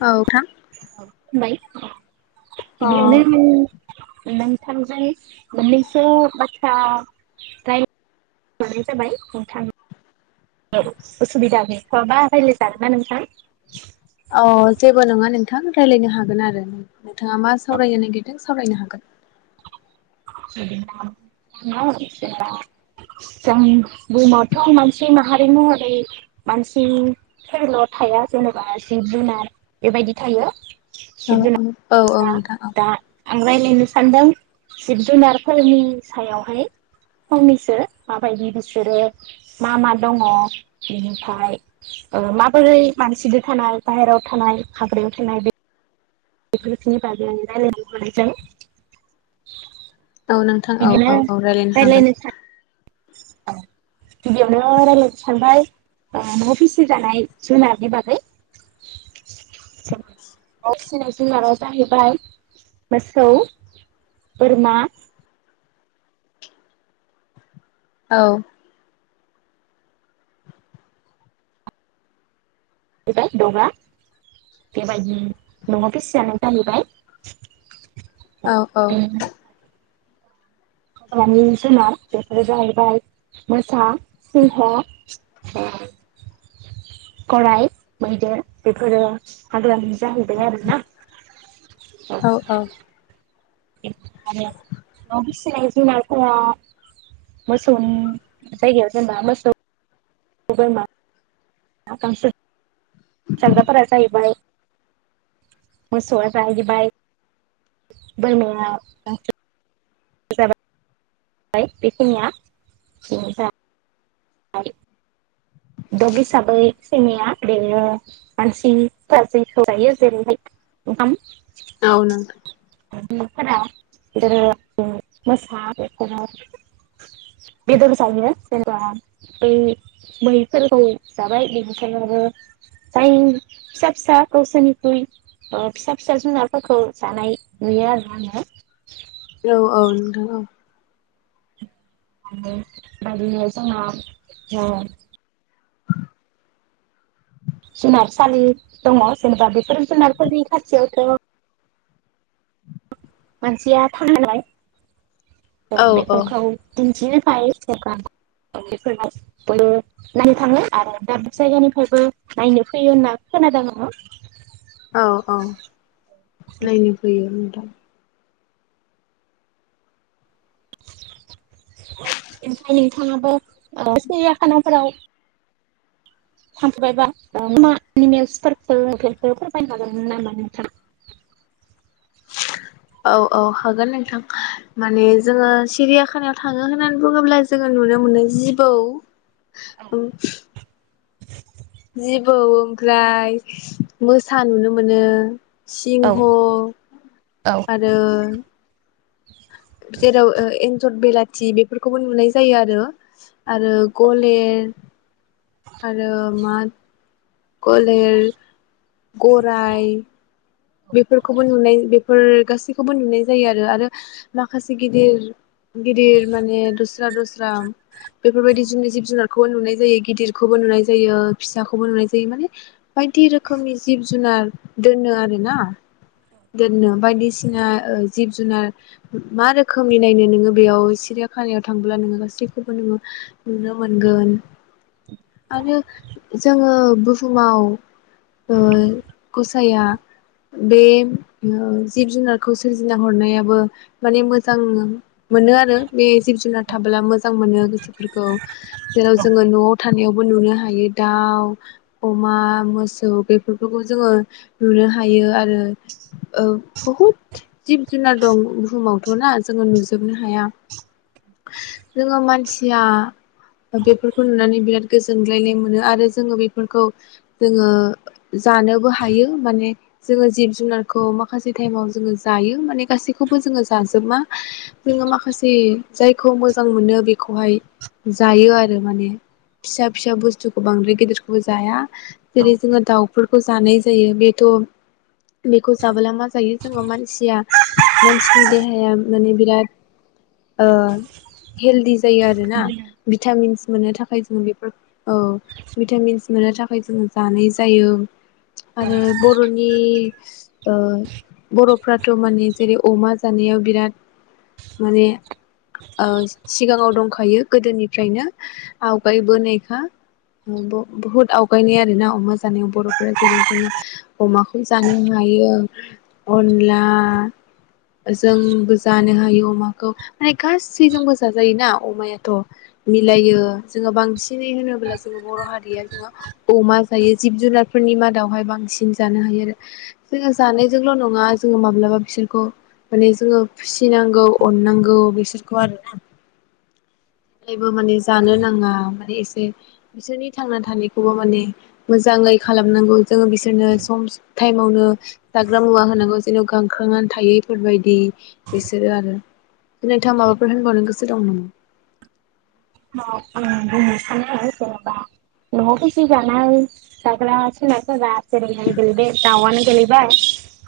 औ नोंथां बाय अ बिदिनो नोंथांजों मोननैसो बाथ्रा रायलाय बावनाय जाबाय नोंथां औ उसुबिदा गैथ'याबा रायलाय जागोना नोंथां अ जेबो नङा नोंथां रायलायनो हागोन आरो नोंथाङा मा सावरायनो नागिरदों सावरायनो हागोन [unintelligible] जों बुहुमावथ' मानसि माहारि महरै मानसि फोरल' थाया जेनेबा जिब जुनार बेबायदि थायो औ जिब औ औ जुनार नोंथां औ दा आं रायलायनो सानदों जिब जुनारफोरनि सायावहाय फंनैसो माबायदि बिसोरो मा मा दङ बेनिफ्राय ओ माबोरै मानसिदो थानाय बाहेरायाव थानाय हाग्रायाव थानाय बे बिफोरनि बागै रायलायनो मोन जों औ नोंथां औ औ औ रायलायनो हागोन सान गिबियावनो रायलायनो सानबाय ओ न'आव फिसिजानाय जुनारनि बागै [unintelligible] जुनारा जाहैबाय मोसौ बोरमा औ जाहैबाय दगा बेबायदि न'आव फिसि जानाय जाहैबाय औ औ बेनिफ्राय हाग्रानि जुनार बेफोरो जाहैबाय मोसा सिंह ओम गराइ मैदेर बेफोरो हाग्रानि जाहैबाय आरोना आरो औ औ [unintelligible] फिसिनाय जुनारफोरा मोसौनि जायगायाव जेनबा मोसौ [unintelligible] बोरमा [unintelligible] जाग्राफोरा जाहैबाय मोसौ बोरमाया जाबय बाय बेखिनिया आरो दग हिसाबै सैमाया बेनो मानसिफोरा जेखौ जायो जेरैहाय ओंखाम औ नोंथां [unintelligible] फोरा मोसा बेफोर बेदर जायो जेनेबा बै मै [unintelligible] जाबाय बेनिखायनो जाय फिसा फिसा गावसोरनिख्रुइ फिसा फिसा जुनारफोरखौ जानाय नुयो आरो आङो। औ औ नोंथां औ जोंहा ओ जुनारसालि दङ जेनेबा बेफोर जुनारफोरनि खाथियावथ' मानसिया थां [unintelligible] औ बेफोरखौ [unintelligible] बयबो नायनो थाङो आरो दाबसे जायगानिफ्रायबो नायनो फैयो होनना खोनादों आङो औ औ आङो नायनो फैयो नोंथां ओमफाय नोंथाङाबो खानाफोराव थांफेरबायबा मा एनिमेल्सफोरखौ फोरमायनो हागोनमोन नामा नोंथां? औ औ हागोन नोंथां माने जोङो सिरियाखानायाव थाङो होननानै बुङोब्ला जोङो नुनो मोनो जिबौ जिबौ ओमफ्राय मोसा नुनो मोनो सिंह आरो जेराव एनजर बेला थि बेफोरखौबो नुनाय जायो आरो आरो गलेर आरो मा गलेर गराइ बेफोरखौबो नुनाय बे बेफोर गासैखौबो नुनाय जायो आरो आरो माखासे गिदिर गिदिर माने दस्रा दस्रा बेफोरबायदि जुननि जिब जुनारखौबो नुनाय जायो गिदिरखौबो नुनाय जायो फिसाखौबो नुनाय जायो माने बायदि रोखोमनि जिब जुनार दोनो आरो ना दोननो बायदिसिना जिब जुनार मा रोखोमनि नायनो नोङो बेयाव सिरियाखानायाव थांब्ला नोङो गासैखौबो नोङो नुनो मोनगोन आरो जोङो बुहुमाव ओ गसाइया बे ओ जिब जुनारखौ सोरजिना हरनायाबो माने मोजां मोनो आरो बे जिब जुनार थाबोला मोजां मोजां मोनो गोसोफोरखौ जेराव जोङो न'आव थानायावबो नुनो हायो दाउ अमा मोसौ बेफोरखौ जोङो नुनो हायो आरो ओ बहुद जिब जुनार दं बुहुमावथ'ना जोङो नुजोबनो हाया जोङो मानसिया बेफोरखौ नुनानै बिराद गोजोनग्लायनाय मोनो आरो जोङो बेफोरखौ जोङो जानोबो हायो माने जोङो जिब जुनारखौ माखासे टाइमाव जोङो जायो माने गासैखौबो जोङो जाजोबा जोङो माखासे जायखौ मोजां मोनो बेखौहाय जायो आरो माने फिसा फिसा बुस्थु बांद्राय गेदिरखौबो जाया। जेरै जोङो दाउफोर खौ जानाय जायो बेथ' बेखौ जाबोला मा जायो जोङो मानसिया मानसिनि देहाया माने बिराद ओ हेलदि जायो आरोना भिटामिन्स मोननो थाखाय थाखाय जोङो बे औ भिटामिन्स मोननो थाखाय जोङो जानाय जायो आरो बर'नि ख्रि ओ बर'फ्राथ' माने जेरै अमा जानायाव बिराद माने ओ सिगाङाव दंखायो गोदोनिफ्रायनो आवगायबोनायखा बुहुद आवगायनाय आरोना अमा जानायाव बर'फोरा जेरै जोङो अमाखौ जानो हायो ओमफ्रा अनला जोंबो जानो हायो अमाखौ माने गासैजोंबो जाजायोना अमायाथ' मिलायो जोङो बांसिनै होनोब्ला जोङो बर' हारिया जोङो अमा जायो जिब जुनारफोरनि मादावहाय बांसिन जानो हायो आरो जोङो जानायजोंल' नङा जोङो माब्लाबा बिसोरखौ माने जोङो फिसिनांगौ अननांगौ बिसोरखौ आरोना। जेबो माने जानो नाङा माने एसे बिसोरनि थांना थानायखौबो माने मोजाङै खालामनांगौ जोङो बिसोरनो सम स टाइमावनो जाग्रा मुवा होनांगौ जेन' गांखांनानै थायैफोरबायदि बिसोरो आरो नोंथाङा माबाफोर होनबावनो गोसो दं नामा? औ आं बुंनो सानो जेनेबा न'आव फिसिजानाय जाग्रा जुनारफोरा जेरैहाय बे दाउआनो गेलैबाय।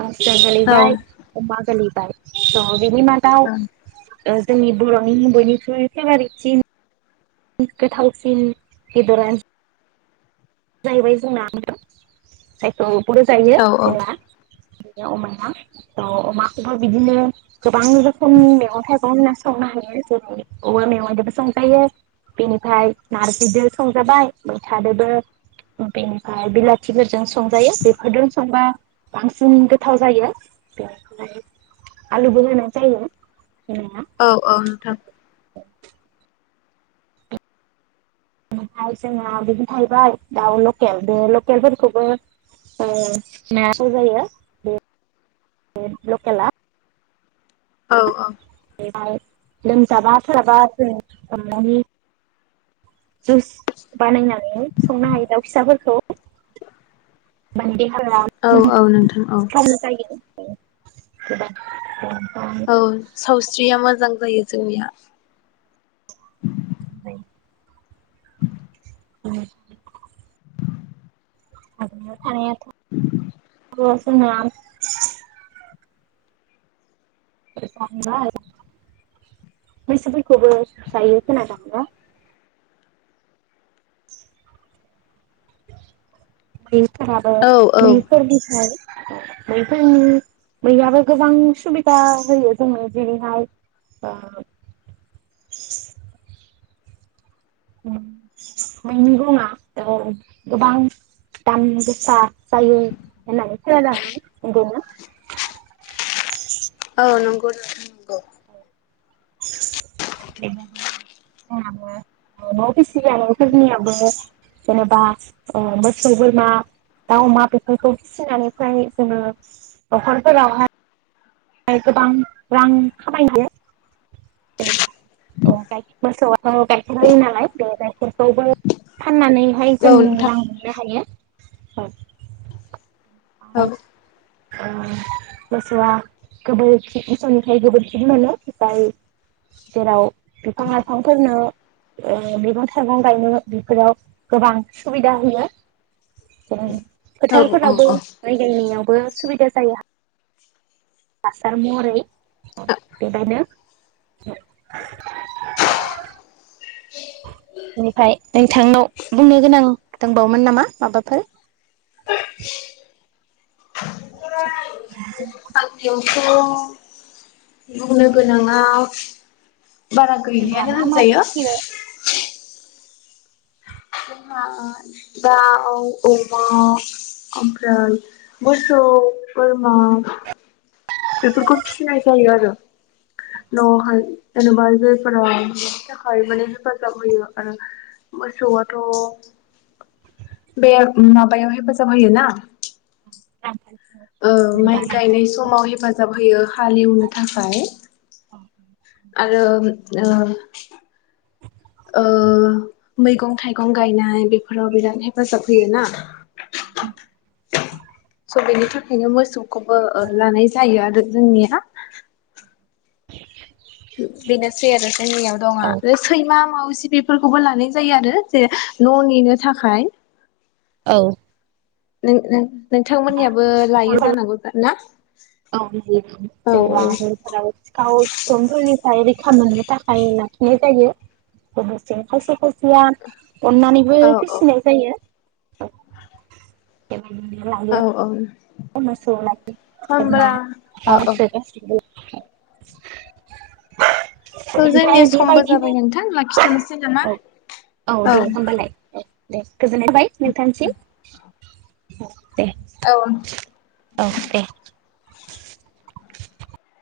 हांसो औ गोलैबाय अमा गोलैबाय। औ। बिनि मादाव ओ जोंनि बर'नि बयनिख्रुइ फेभारेटसिन गोथावसिन बेदरा जाहैबाय जोंनादों जायखौ बर जायो औ जोंना बिनो अमाया थ' अमाखौबो बिदिनो गोबां रोखोम मैगं थाइगं होनना संनो हायो जेरै औवा मेवाइजदोबो संजायो बेनिफ्राय नारजिदो संजाबाय मैथादोबो बेनिफाय बिलाथिफोरजों संजायो बेफोरजों संबा बांसिन गोथाव जायो बेनिफ्राय आलुबो होनाय जायो। औ औ नोंथां। औ ओमफ्राय जोंना बिदि जाहैबाय दाउ लकेल बे लकेल फोरखौबो नायांगौ जायो बे लकेला औ औ ओफाय लोमजाबा साबा जों सनानै जुइस बानायनानै संनो हायो दाउ फिसाफोरखौ मानदे [unintelligible] औ औ नोंथां औ जायो ओ गोबां दं औ सावस्रिया मोजां जायो जोंनिया मोजां जायो उम [unintelligible] थानाया [inaudible] औ जोंना [unintelligible] [inaudible] फोराबो औ औ मैफोरनिफ्राय बैफोरनि मैयाबो गोबां सुबिदा होयो जोंनो जेरैहाय ओ मैनि गंङाथ गोबां दाम गोसा जायो होननानै खोनादों आंङो ओरैनो औ नंगौ नोंथां नंगौ [inaudible] फिसिजानायफोरनियाबो जेनेबा मोसौ बोरमा दा अमा बेफोरखौ फिसिनानै फ्राय जोङो नखरफोरावहाय फ्राय गोबां रां खामाय हायो [unintelligible] फाननानैहाय जों औ नोंथां रां मोननो हायो औ आस औ ओ गोसोआ गोबोरखि इसनिफ्राय गोबोरखि मोनो फाय जेराव बिफां लाइफांफोरनो मैगं थाइगं गायनो बेफोराव गोबां सुबिदा होयो जेरै औ फोथारफोरावबो औ औ माइ गायनायावबो सुबिदा जाया हासार महरै बेबायनो बेनिफ्राय नोंथांनाव बुंनो गोनां दंबावोमोन नामा माबाफोर [inaudible] आं [unintelligible] बुंनो गोनाङाव बारा जेब्ला गैलियानो मा मा होनजायो फिसियो औ जोंहा दाउ अमा आमफ्राय मोसौ बोरमा बेफोरखौ फिसिनाय जायो आरो न'हाय जेनेबा जायफोरा बिनि थाखाय माने हेफाजाब होयो आरो मोसौआथ' बे माबायाव हेफाजाब होयो ना आमफाय ओ माइ गायनाय समाव हेफाजाब होयो हालेवनो थाखाय आ रो ओ ओ मैगं थाइगं गायनाय बेफोराव बिराद हेफाजाब होयो ना? [inaudible] बेनि थाखायनो मोसौखौबो लानाय जायो आरो जोंनिया बेनोसै आरो जोंनियाव दं आ सैमा माउज [unintelligible] बेफोरखौबो लानाय जायो आरो जे न' नेनो थाखाय औ नों नों- नोंथांमोननियाबो लायो जानांगौ ना? [unintelligible] [inaudible] औ अननानैबो औ फिसिनाय जायो बेबायदिनो औ लायो औ होमब्ला औ औ [unintelligible] [unintelligible] स' जोंनिया ओमफ्राय समबो बेबायदिनो जाबाय नोंथां लाखिथ'नोसै नामा औ दे औ। होमबालाय दे गोजोननाय थाबाय। नोंथांनिसिम। देह देह। औ। अके।